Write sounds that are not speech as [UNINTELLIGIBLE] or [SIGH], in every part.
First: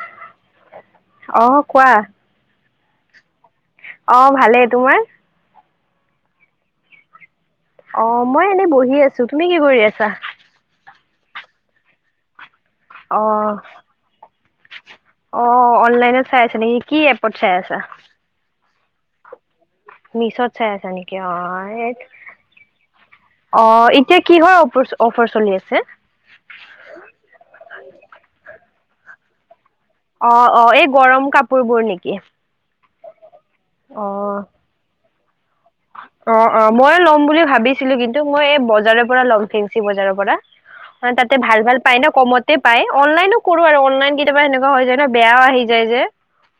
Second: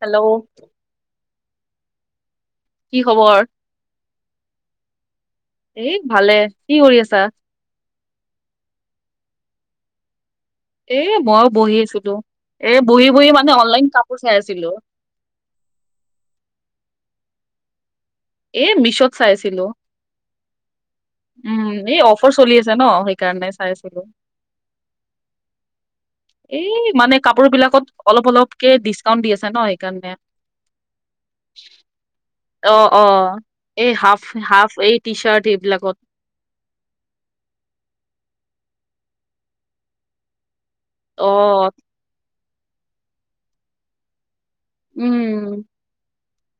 Hello? অঁ কোৱা? কি খবৰ? অ ভালে, তোমাৰ? এ ভালে, কি কৰি আছা? অ, মই এনেই বহি আছো, তুমি কি কৰি আছা? এ মইও বহি আছিলো, এ বহি - বহি মানে অ' অনলাইন কাপোৰ চাই আছিলো। অ অনলাইনে চাই আছা নেকি? কি এপত চাই আছা? এ মিছত চাই আছিলো। মিছত চাই আছা নেকি? অ এ উম এই অফাৰ চলি আছে ন সেইকাৰণে। অ, চাই আছিলো। এতিয়া কিহৰ অফৰচ অফাৰ চলি আছে? এই মানে কাপোৰবিলাকত অলপ অলপকে ডিচকাউণ্ট দি আছে ন সেইকাৰণে। অ অ, এই গৰম কাপোৰবোৰ নিকি? অ অ, এই হাফ হাফ এই টি চাৰ্ট এইবিলাকত। অ অ, মই ল'ম বুলি ভাবিছিলো কিন্তু মই এই বজাৰৰ পৰা ল'ম, ফেন্সি বজাৰৰ পৰা। হেন অ তাতে ভাল ভাল পায় ন কমতে পায়, অনলাইনো কৰো আৰু অনলাইন কি কেতিয়াবা এনেকুৱা হৈ যায় ন বেয়াও আহি উম যায় যে,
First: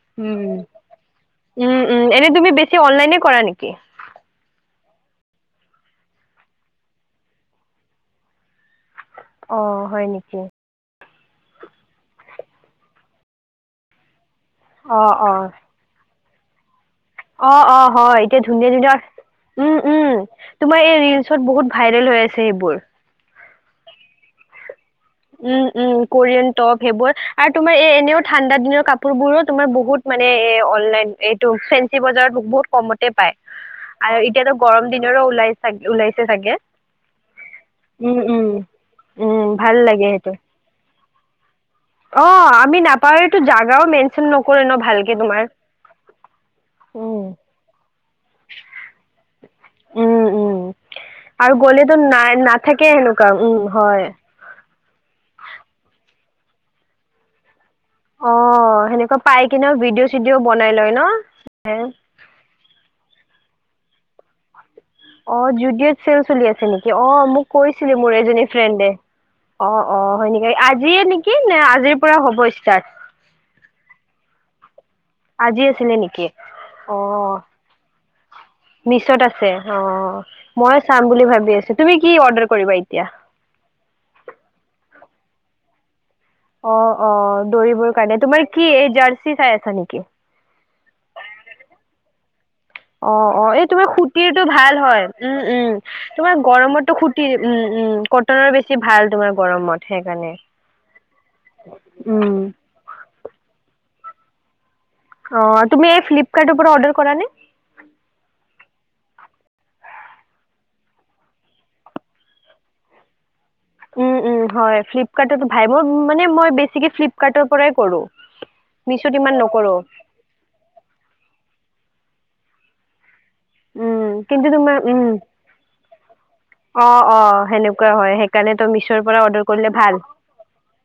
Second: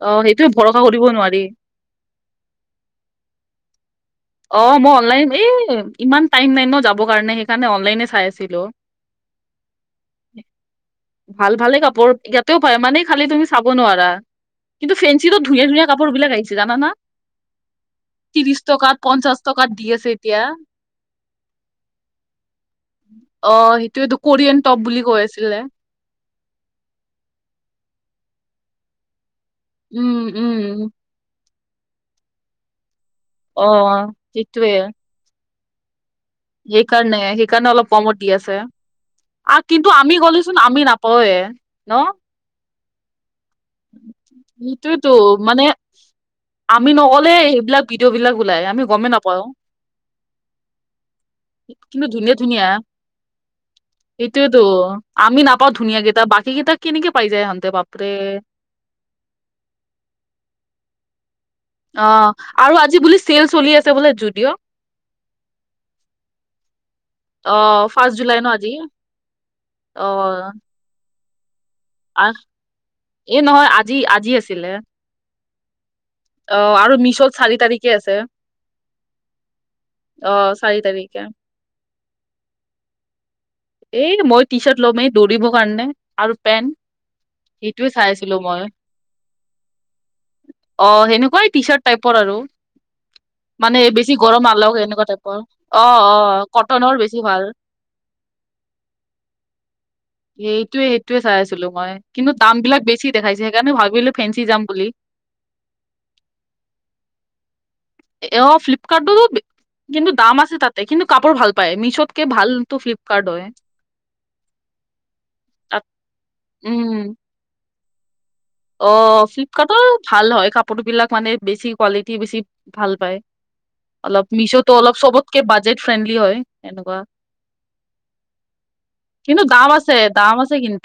অ উম সেইটোয়ে ভৰসা কৰিব নোৱাৰি। উম। উম, এনে তুমি বেছি অনলাইনে কৰা নেকি? অ মই অনলাইন, এ ইমান টাইম নাই ন যাবৰ কাৰণে সেইকাৰণে অনলাইনে চাই আছিলো। অ হয় নেকি? ভাল ভালে কাপোৰ ইয়াতেও পায় মানে খালি তুমি চাব নোৱাৰা। অ কিন্তু অ ফেঞ্চিতো ধুনীয়া - ধুনীয়া কাপোৰবিলাক আহিছে জানা না? অ অ হয়, এতিয়া ধুনীয়া ধুনীয়াৰ পঞ্চাশ টকাত উম দি আছে উম, এতিয়া অ তোমাৰ এই ৰিলচত বহুত ভাইৰেল হৈ আছে সেইবোৰ। অ সেইটোৱেটো কৰিয়ান টপ বুলি কৈ আছিলে উম উম কৰিয়ান টপ সেইবোৰ আৰু তোমাৰ এ এনেও ঠাণ্ডা দিনৰ কাপ পোৰবোৰো তোমাৰ বহুত উম মানে এ উম অনলাইন এইটো ফেঞ্চি বজাৰত বহুত কমতে পায়। অ আৰু এতিয়াতো সেইটোয়ে গৰম দিনৰো ওলাই চা ওলাইছ এইকাৰণে সেইকাৰণে অলপ কমত দি উম আছে উম আ ভাল কিন্তু আ লাগে মি সেইটো গ'লোচোন আমি নাপাওঁৱে ন? অ, আমি নাপাওঁ এইটো জাগাও মেনচন নকৰে ন সেইটোয়েতো ভালকে তোমাৰ। মানে আমি উম নগলে সেইবিলাক ভিডিঅ'বিলাক ওলাই, আমি গমেই নাপাওঁ। উম উম আৰু গ'লেতো কিন্তু নাই নাথাকে সেনেকুৱা, উম হয়। সিটোয়েতো, আমি নাপাওঁ ধুনীয়াকেইটা বাকীকেইটাক কেনেকে পাই যায় সিহঁতে পা অ, সেনেকুৱা পাই কিনেও ভিডিঅ' - চিডিঅও বনাই লয় ন, [UNINTELLIGIBLE] অ আৰু আজি বুলি চেল চলি আছে বোলে যুডিঅ'। অ জুদিঅত চেল চলি আছে নেকি? অ মোক কৈছিলে ফাৰ্ষ্ট মোৰ জুলাই ন এজনী আজি ফ্ৰেণ্ডে। অ অ হয় নেকি? আজিয়ে নেকি নে আজিৰ পৰা হ'ব ষ্টাৰ্ট? এ নহয়, আজি আজি আছিলে। আজি আছিলে নেকি অ আৰু মিছত চাৰি তাৰিখে আছে। মিছত আছে অ, অ মই চাৰি চাম তাৰিখে বুলি ভাবি আছো, তুমি কি অৰ্ডাৰ কৰিবা এতিয়া? এই মই টি চাৰ্ট ল'মেই দৌৰিব কাৰণে। আৰু পেন্ট অঁ-অঁ! সেইটোয়ে দৌৰিবৰ চাই কাৰণে। আছিলো তোমাৰ মই কি এই জাৰ্চি চাই আছা নেকি? অ! সেনেকুৱাই টি চাৰ্ট টাইপৰ আৰু। অ-অ! এই মানে তোমাৰ বেছি গৰম সুটিৰটো নালাগক ভাল হয়। এনেকুৱা টাইপৰ উম-উম! অ অ তোমাৰ কটনৰ গৰমতো সু বেছি সুটিৰ। ভাল উম-উম! কটনৰ বেছি ভাল তোমাৰ গৰমত। সেইকাৰণে সেইটোৱে-সেইটোৱে চাই আছিলো মই। কিন্তু উম। দাম বিলাক বেছি দেখাইছে সেইকাৰণে ভাবিলোঁ ফেঞ্চি যাম বুলি। অঁ! তুমি এই ফ্লিপকাৰ্টৰ পৰা অৰ্ডাৰ কৰা নে? অঁ! ফ্লিপকাৰ্ডটো তো কিন্তু দাম আছে তাতে কিন্তু কাপোৰ ভাল পায়। মিছোত কে ভালটো ফ্লিপকাৰ্ট হয়। উম-উম! হয় ফ্লিপকাৰ্টো ভাই তাত মোৰ মানে মই বেছিকে ফ্লিপকাৰ্টৰ পৰাই কৰোঁ। অঁ! ফ্লিপকাৰ্টৰ ভাল হয়। কাপোৰ বিলাক মানে বেছি কোৱালিটি বেছি ভাল পায়। উম অলপ, কিন্তু মিছতো তোমাৰ অলপ চবতকে বাজেট ফ্ৰেণ্ডলি হয়। এনেকুৱা অঁ-অঁ! সেনেকুৱা হয় সেইকাৰণেতো মিছৰ পৰা কিন্তু অৰ্ডাৰ দাম কৰিলে আছে ভাল। দাম আছে কিন্তু।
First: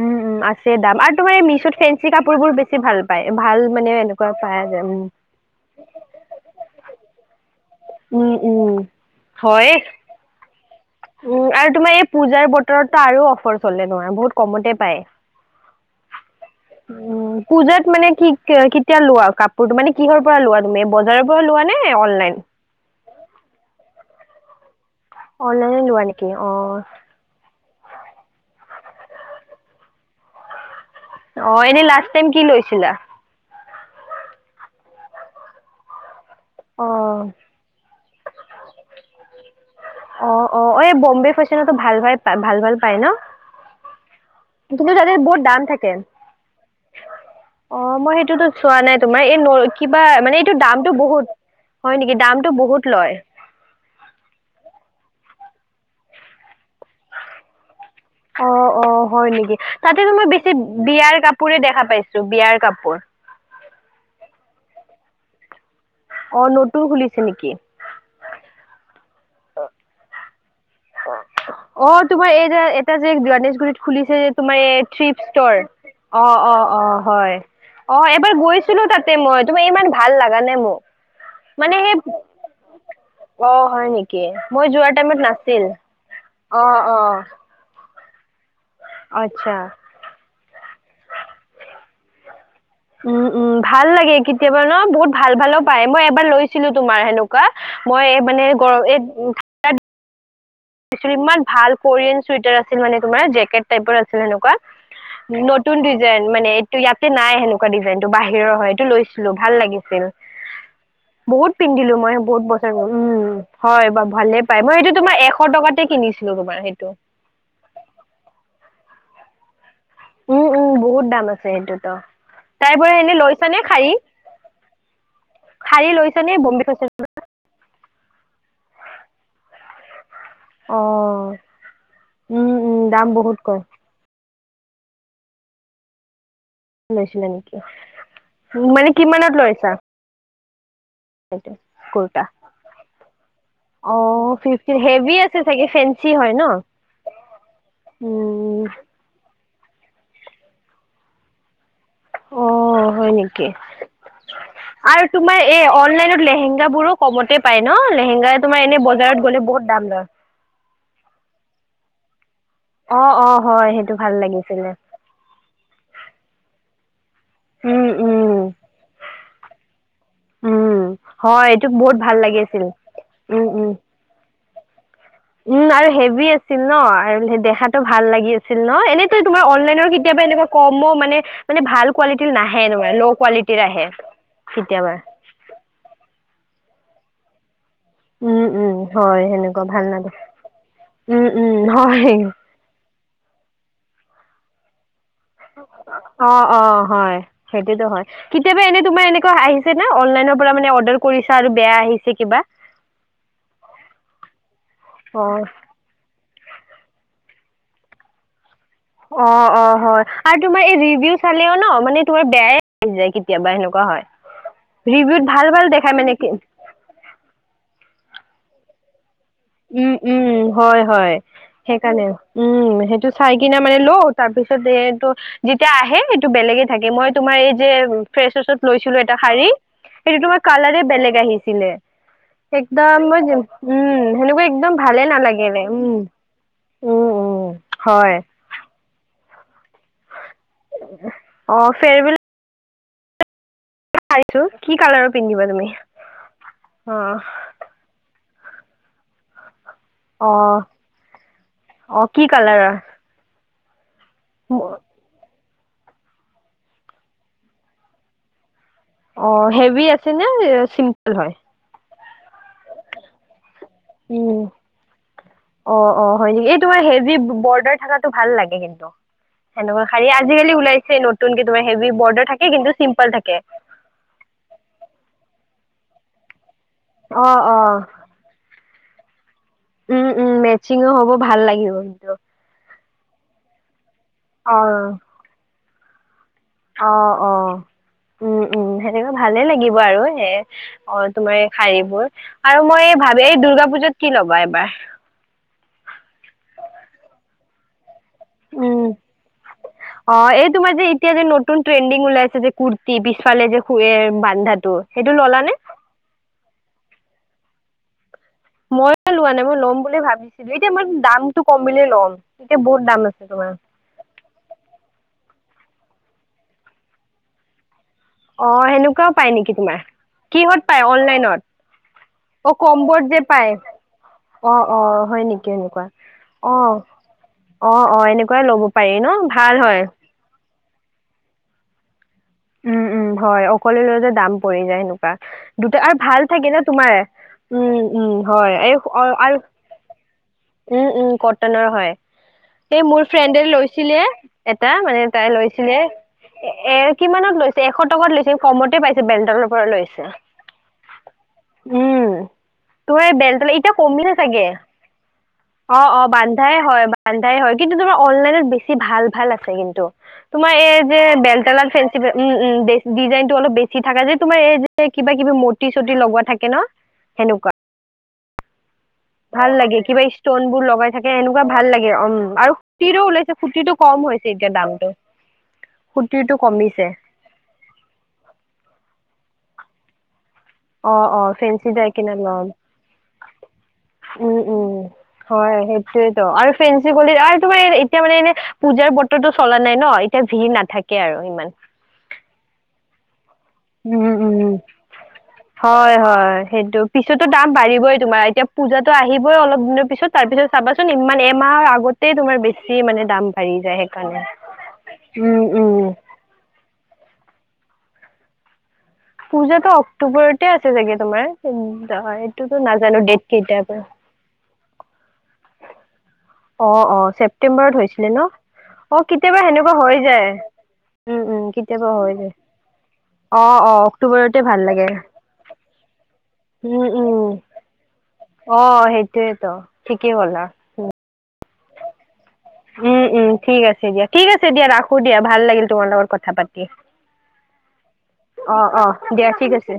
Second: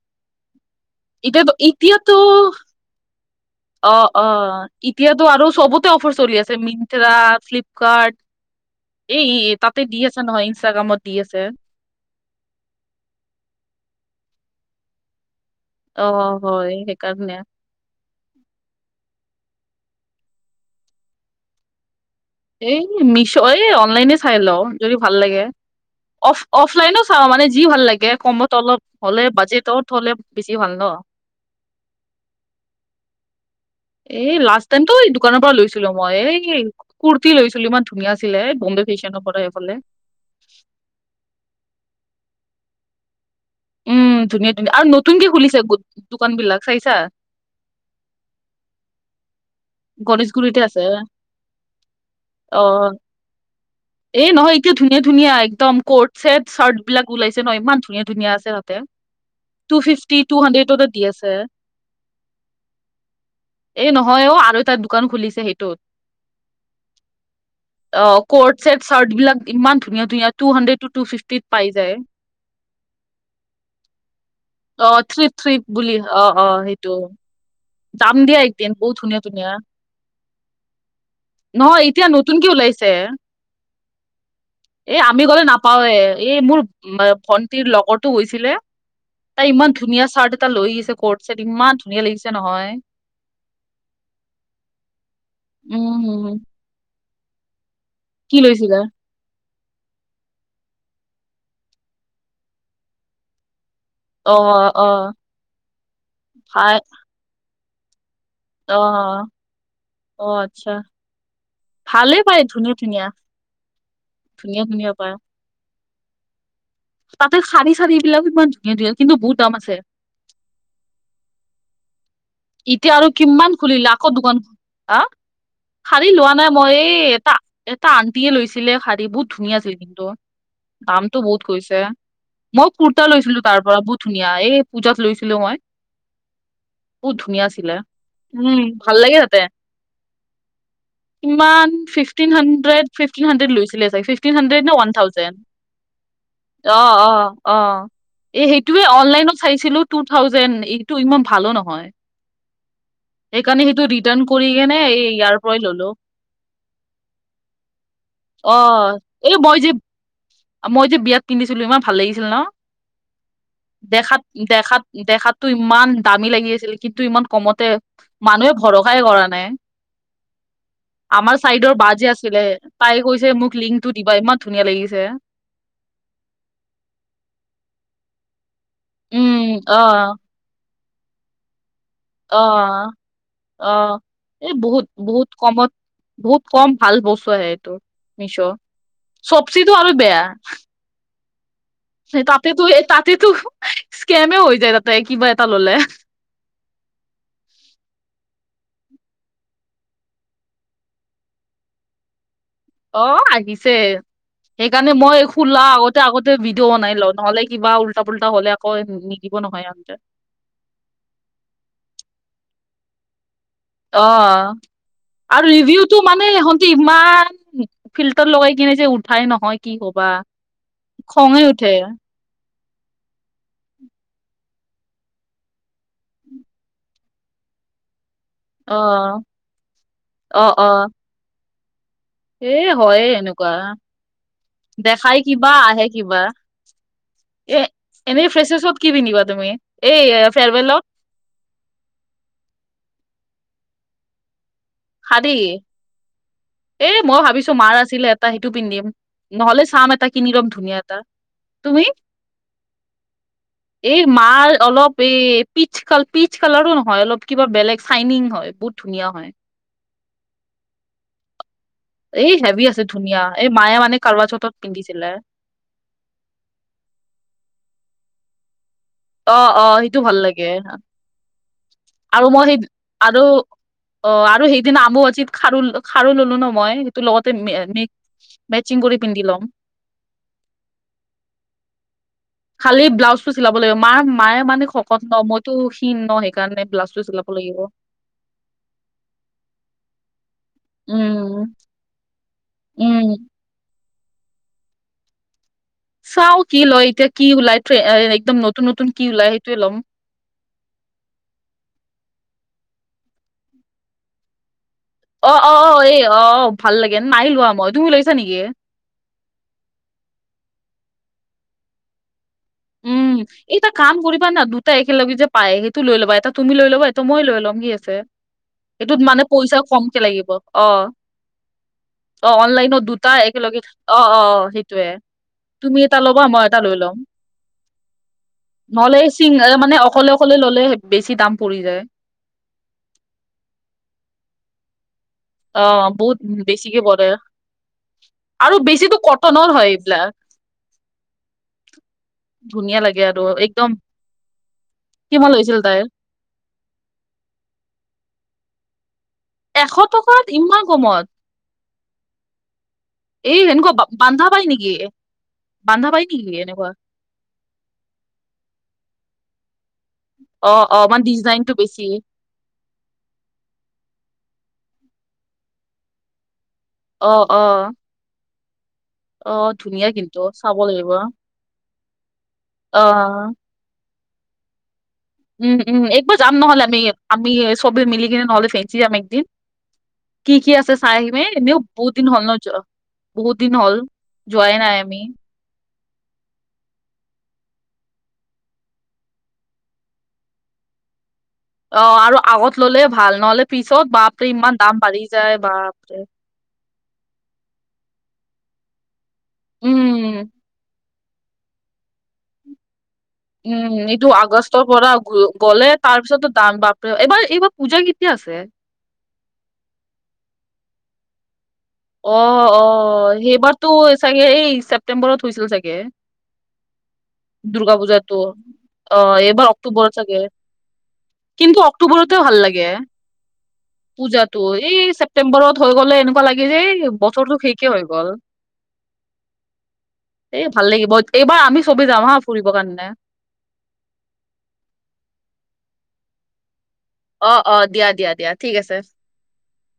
উম-উম! আছে দাম। আৰু তোমাৰ এই এতিয়াতো মিছত এতিয়াতো ফেঞ্চি কাপোৰবোৰ বেছি বেছি ভাল পায়। ভাল মানে এনেকুৱা পায় যে উম। ত আৰু চবতে অফাৰ চলি আছে মিনট্ৰা, ফিলিপকাৰ্ট। উম উম এই-এই তাতে হয় দি [UNINTELLIGIBLE] নহয় ইনষ্টাগ্ৰামত। দি আছে উম! আৰু তোমাৰ এই পূজাৰ বতৰতো আৰু অফাৰ চলে নহয় বহুত কমতে পায়। অ হয় সেইকাৰণে উম! পূজাত মানে কি-কি কেতিয়া লোৱা কাপোৰটো মানে কিহৰ পৰা লোৱা তুমি বজাৰৰ পৰা লোৱা নে অনলাইন? এই মিছৰ এই অনলাইনে চাই লওঁ যদি ভাল লাগে। অনলাইনে লোৱা নেকি অ অফ-অফলাইন চাওঁ মানে যি ভাল লাগে কমত অলপ হ'লে বাজেটত হ'লে বেছি ভাল ন। অঁ! এনেই লাষ্ট টাইম কি লৈছিলা? এই লাষ্ট টাইমটো এই দোকানৰ পৰা লৈছিলোঁ মই। এই অ কুৰ্তি লৈছিলোঁ ইমান ধু ধুনীয়া আছিলে এ বম্বে ফেশ্যনৰ পৰা এইফালে। অ-অ! এই বম্বে ফেশ্বনতো ভাল-ভাল [UNINTELLIGIBLE] ভাল-ভাল পায় ন? উম! ধুনীয়া-ধুনীয়া। কিন্তু আৰু তাতে নতুনকে বহুত খুলিছে দাম গ থাকে। দোকান বিলাক চাইছা? অ! মই সেইটোতো চোৱা নাই তোমাৰ এই ন কিবা মানে এইটো গণেশগুৰিতে আছে দামটো বহুত হয় নেকি দামটো বহুত লয়। এ নহয় এতিয়া ধুনীয়া-ধুনীয়া একদম ক'ৰ্ট চেট, চাৰ্ট বিলাক ওলাইছে নহ ইমান ধুনীয়া ধুনীয়া আছে তাতে অঁ-অঁ! হয় নেকি? টু তাতেতো ফিফটি মই টু বেছি হাণ্ড্ৰেডতে দি বিয়াৰ আছে কাপোৰে দেখা পাইছো বিয়াৰ কাপোৰ। এই নহয় অ আৰু এটা দোকান খুলিছে সেইটোত। অঁ! নতুন খুলিছে নেকি? অ! কৰ্ট ছেট চাৰ্ট বিলাক ইমান ধুনীয়া-ধুনীয়া টু হাড্ৰেণ্ডত টু ফিফটিত পাই যায়। অঁ! তোমাৰ এই যে এটা যে গণেশগুৰিত খুলিছে যে অ তোমাৰ থ্ৰেইফ থ্ৰিপ ষ্টৰ। থ্ৰিপ বুলি অ অ অঁ-অঁ-অঁ! সেইটো হয়। অঁ! যাম এবাৰ দিয়া একদিন গৈছিলো বহুত তাতে ধুনীয়া মই ধুনীয়া তোমাৰ ইমান ভাল লগা নাই মোৰ। নহয় এতিয়া নতুনকে ওলাইছে। অ! হয় নি? [UNINTELLIGIBLE] মই যো এ আমি গ'লে নাপাওঁৱেই এই মোৰ অ ভন্টিৰ লগতো গৈছিলে তাই আচ্ছা ইমান ধুনীয়া চাৰ্ট এটা লৈ আহিছে কৰ্ট ছেট ইমান ধুনীয়া লাগিছে নহয়। উম-উম! ভাল লাগে কেতিয়াবা ন। বহুত ভাল ভালো পায় মই এবাৰ উম লৈছিলো তোমাৰ হেনো। কোৱা মই এই কি মানে লৈছিলা গৰম এই উ। ইমান ভাল কোৰিয়ান চুৱেটাৰ আছিল মে তোমাৰ জেকট টাইপৰ আছিল। অ অ সেনেকুৱা নতুন ডিজাইন মানে ভাই এইটো ইয়াতে নাই সেনেকুৱা ডিজাইন টো বাহিৰৰ হয় অ এইটো লৈছিলোঁ ভাল লাগিছিল। অ আচ্ছা বহুত পিন্ধিলোঁ ভালে মই পায় বহুত ধুনীয়া বছৰ ধুনীয়া হয় ব ভালে পায় ধুনীয়া মই ধুনীয়া সিটো তোমাৰ এ। এশ টকাতে কিনিছিলোঁ তোমাৰ সেইটো। তাতে হাৰি চাৰী বিলাকো ইমান ধুনীয়া ধুনীয়া কিন্তু বহুত দাম আছে। উম উম বহুত দাম আছে সেইটোতো। তাইৰ এতিয়া পৰা আৰু এনে লৈছা কিমান নে খুলিলে শাৰী আকৌ দোকানখন হ শাৰী লৈছা লোৱা নে নাই বম্বে মই ফেশ্বন এই এটা। এটা আন্তি এ লৈছিলে শাৰী বহুত ধুনীয়া আছিল কিন্তু। অ দামটো বহুত কৈছে উম মই উম দাম কুুৰ্তা বহুত লৈছিলো কয় তাৰ পৰা বহুত। ধুনীয়া এই পূজাত লৈছিলোঁ মই। বহুত লৈছিলা ধুনীয়া নেকি আছিলে উম মানে ভাল লাগে কিমানত তাতে। লৈছা সেইটো ইমান kurta fifteen hundred fifteen hundred লৈছিলে অ চাগে ফিফটিন হাড্ৰেড নে ওৱান হেভি আছে চাগে ফেঞ্চি হয় ন থাউজেণ্ড। অ অ অ এই উম, সেইটোয়ে অনলাইনত। চাইছিলোঁ টু থাউজেণ্ড এইটো ইমান ভালো নহয়। অ হয় নেকি সেইকাৰণে সেইটো ৰিটাৰ্ণ কৰি কেনে এই আৰু ইয়াৰ তোমাৰ পৰাই এ ললো অনলাইনত লেহেংগাবোৰো। কমতে পায় ন লেহেংগা অ তোমাৰ এনে বজাৰত এই গ'লে মই বহুত যে দাম লয়। মই যে বিয়াত পিন্ধিছিলোঁ ইমান ভাল লাগিছিল ন। অ অ হয়। সেইটো ভাল দেখাত লাগিছিলে। দেখাত দেখাতো ইমান দামী লাগি আছিল কিন্তু ইমান। কমতে উম উম মানুহে ভৰসাই কৰা নাই। উম আমাৰ হয় এইটো চাইডৰ বা বহুত জে ভাল লাগি আছিলে আছিল। তাই কৈছে উম মোক উম। লিংকটো। দিবা ইমান ধুনীয়া লাগিছে। উম আৰু হেভি আছিল ন আৰু দেখাটো ভাল লাগি আছিল। আছিল ন এনেতো তোমাৰ উম অ অনলাইনৰ কেতিয়াবা এনেকুৱা কমো মানে। মানে ভাল কোৱালিটিৰ অ নাহে এনেকুৱা ল' কোৱালিটিৰ অ আহে এই বহুত কেতিয়াবা। বহুত কমত। বহুত কম ভাল বস্তু আহে এইটো উম মিছৰ উম হয় সেনেকুৱা চবজিটো ভাল আৰু নালাগে। বেয়া। উম উম হয়। ত তাতেতো স্কোমে হৈ যায় তাতে কিবা। এটা ললে অ', অ, হয়। সেইটোতো হয়। কেতিয়াবা এনে তোমাৰ এনেকুৱা আহিছে না অনলাইনৰ পৰা মানে অৰ্ডাৰ কৰিছা আৰু বেয়া আহিছে কিবা। অ আহিছে সেইকাৰণে মই অ', খোলা আগত। আগতে ভিডিঅ বাই লওঁ নহ'লে কিবা উল্টা পুল্টা হ'লে আকৌ নিদগিব অ', নহয় অ', ইনতে। হয় আৰু তোমাৰ এই ৰিভিউ চালেও ন মানে তোাৰ বেয়াই যায় কেতিয়াবাহেনু। অ আৰু দেখাই ৰিভিউটো মানে কি হ'ল। ইমান ফিল্টাৰ লগাই কিনে যে উঠাই নহয়। কি উম কবা উম হয় হয় খঙে উঠে সেইকাৰণে। উম', সেইটো চাই কিনে মানে লও তাৰ পিছত এইটো। যেতিয়া আহে সেইটো বেলেগে থাকে মই তোমাৰ এই যে। ফ্ৰেচাছত লৈছিলোঁ এটা অ' শাড়ী সেইটো তোমাৰ অ' কালাৰে অ' বেলেগ আহিছিলে। এ একদম হয়ে মজ এনেকুৱা উম। সেনেকুৱা একদম ভালে দেখাই কিবা নালাগিলে আহে উম কিবা উম উম এ হয়। এনেই ফ্ৰেচাৰ্ছত কি পিন্ধিবা তুমি এই ফেৰৱেল ল-। অ', ফেৰ বিল। আইছো কি কালত। খাদী এ মই ভাবিছো মাৰ আছিলে। সেইটো পিন্ধিম নহ'লে চাম এটা কিনি অ ৰম ধুনীয়া এটা তুমি। অ কি কালাৰৰ এই মাৰ অলপ এই। পিচ কাল পিচ কালাৰো নহয় অলপ কিবা বেলেগ চাইনিং হয়। ধুনীয়া অ হয় হেভি আছে নে চিম্পল হয়। এই হেভি আছে ধুনীয়া এই মায়ে মানে কালুৱা উম চতত পিন্ধিছিলে। অ অ হয় নেকি এই তোমাৰ হেভি বৰ্ডাৰ থকাটো ভাল লাগে কিন্তু। অ অ সেনেকুৱা সেইটো শাৰী ভাল লাগে আজিকালি ওলাইছে নতুনকে তোমাৰ হেভি আৰু বৰ্ডাৰ মই থাকে সেই কিন্তু চিম্পল আৰু থাকে। অ আৰু সেইদিনা আম্বুুৱজিত খাৰু খাৰু ললো ন মই সেইটো অ লগতে অ ম। মেচিং কৰি পিন্ধি ল'ম। উম উম মেচিঙো হ'ব ভাল লাগিব কিন্তু। খালি ব্লাউজ টো চিলাব লাগিব মাৰ মায়ে অ মানে শকত ন মইতো সিন ন সেই। অ বিলাউছটো চিলাব অ। লাগিব। উম উম সেনেকে ভালে লাগিব আৰু সে। অ', তোমাৰ এই উম শাৰীবোৰ আৰু মই উম ভাবি এই দুূৰ্গা পুজাত কি ল'বা এবাৰ চাও কি লয় এতিয়া কি ওলাই একদম নতুন উম নতুন কি ওলাই সেইটোয়ে ল'ম। অ এই তোমাৰ যে এতিয়া যে নতুন ট্ৰেণ্ডিং ওলাইছে যে কুৰ্তি পিছফালে যে শোৱে বান্ধাটোৰ। অ অ অ এই অ ভাল লাগে নাই লোৱা মই তুমি ওলাইছা নেকি? মই লোৱা নাই মই ল'ম বুলি ভাবিছিলো এতিয়া মানে দামটো কমিলে ল'ম। তেতিয়া বহুত দাম উম, আছে তোমাৰ। এটা কাম কৰিবা না দুটাই একেলগে যে পায় সেইটো লৈ লবা এটা তুমি লৈ ল'ব এটো মই লৈ ল'ম কি আছে। অ এইটোত সেনেকুৱাও মানে পাই নেকি পইচা তোমাৰ কমকে লাগিব কিহত অ। পায় অনলাইনত অ অনলাইনত কম্বত দুটাই যে পায় একেলগে অ অ অ সেইটোয়ে হয় নেকি তুমি। এনেকুৱা এটা ল'বা মই অ এটা লৈ ল'ম। অ অ এনে। নহলে চিং মানে অকলে অকলে ললে বেছি দাম পৰি যায়। উম উম হয় অকলে লৈ যে দাম পৰি যায় সেনেকুৱা দুটা অ', আৰু বহুত ভাল থাকে ন বেছিকে তোমাৰে। পৰে। উম উম হয় আৰু এই বেছিতো অ আৰু কটনৰ হয় এইবিলাক উম উম কটনৰ হয়। ধুনীয়া এই লাগে মোৰ আৰু ফ্ৰেণ্ডে একদম লৈছিলে, এটা মানে কিমান তাই লৈছিল লৈছিলে। তাইৰ এ, এ, কিমানত লৈছে? এশ টকাত লৈছে। কমতে পাইছে ব্ৰেণ্ডৰ এশ টকাত, ইমান কমত? উম' তোৰ এই ব্ৰেণ্ডৰ সেনেকুৱা এতিয়া কমিল বান্ধা চাগে, পাই নেকি? বান্ধা অ', পাই অ' নেকি বান্ধাই এনেকুৱা? হয় বন্ধাই হয় কিন্তু তোমাৰ অনলাইনত বেছি ভাল ভাল আছে কিন্তু, তোমাৰ অ এই অ যে মান ডিজাইনটো বেলতলাৰ ফে বেছি। উম', উম' ডি ডিজাইনটো অলপ বেছি থাকে যে তোমাৰ এই যে কিবা -কিবি ৰ্মূৰ্টী- চূৰ্টী লগোৱা থাকে ন? অ', অ'। সেনেকুৱা অ ভাল লাগে, ধুনীয়া কিবা কিন্তু ষ্টন চাব বোৰ লাগিব। লগাই থাকে এনেকুৱা ভাল লাগে। উম' আৰু অ কুৰ্টীৰো ওলাইছে কুৰ্টীটোক কম হৈছে এতিয়া দামটো, উম', উম' একবাৰ খুটিৰটো যাম নহ'লে আমি কমিছে আমি চবেই মিলি কিনে নহ'লে ফেন্সী যাম একদিন কি কি আছে অ চাই অ আহিমে এনেও ফেঞ্চি যাই বহুত দিন কিনে হ'ল ন, ল'ম যোৱা বহুত দিন হ'ল উম যোৱাই উম নাই আমি হয়', সেইটোয়েতো আৰু ফেন্সী গ'লে আৰু তোমাৰ এতিয়া মানে, এনে পূজাৰ বতৰতটো চলা নাই ন, এতিয়া ভিৰ নাথাকে আৰু ইমান। অ' আৰু আগত ল'লে ভাল, নহলে পিছত উম বাপৰে উম ইমান দাম বাঢ়ি যায় হয় বাপৰে! হয়', সেইটো পিছতো দাম বাঢ়িবই তোমাৰ এতিয়া পূজাতো আহিবই অলপ দিনৰ পিছত তাৰ উম পিছত চাবাচ চোন ইমান এমাহৰ আগতেই তোমাৰ বেছি মানে দাম বাঢ়ি যায় উম', এইটো সেইকাৰণে আগষ্টৰ পৰা গ উম গ'লে উম তাৰ পিছতে দাম বাপ ত', এইবাৰ এইবাৰ পূজা কেতিয়া আছে? পূজাতো অক্টোবৰতে আছে চাগে তোমাৰ, উম অ', অ', সেইবাৰতো চাগে এই ছেপ্তেম্বৰত হৈছিল চাগে? অ অ ছেপ্তেম্বৰত দুৰ্গা হৈছিলে ন পূজাতো, অ' কেতিয়াবা এইবাৰ সেনেকুৱা অক্টোবৰ হৈ চাগে? যায় উম উম কিন্তু কেতিয়াবা হৈ অক্টোবৰতে যায় ভাল লাগে। অ অ অক্টোবৰতে পূজাতো, ভাল এই লাগে ছেপ্তেম্বৰত হৈ গ'লে এনেকুৱা লাগে যে উম এই উম বছৰটো শেষে হৈ গ'ল, অ সেইটোয়েতো ঠিকেই এই ক'লা ভা ভাল উম লাগিব। এইবাৰ আমি চবে যাম হা ফুৰিব কাৰণে। উম উম ঠিক আছে দিয়া, ঠিক আছে দিয়া ৰাখো দিয়া ভাল লাগিল তোমাৰ লগত কথা পাতি। অ' অ', দিয়া, দিয়া, দিয়া, ঠিক অ আছে। অ দিয়া ঠিক আছে।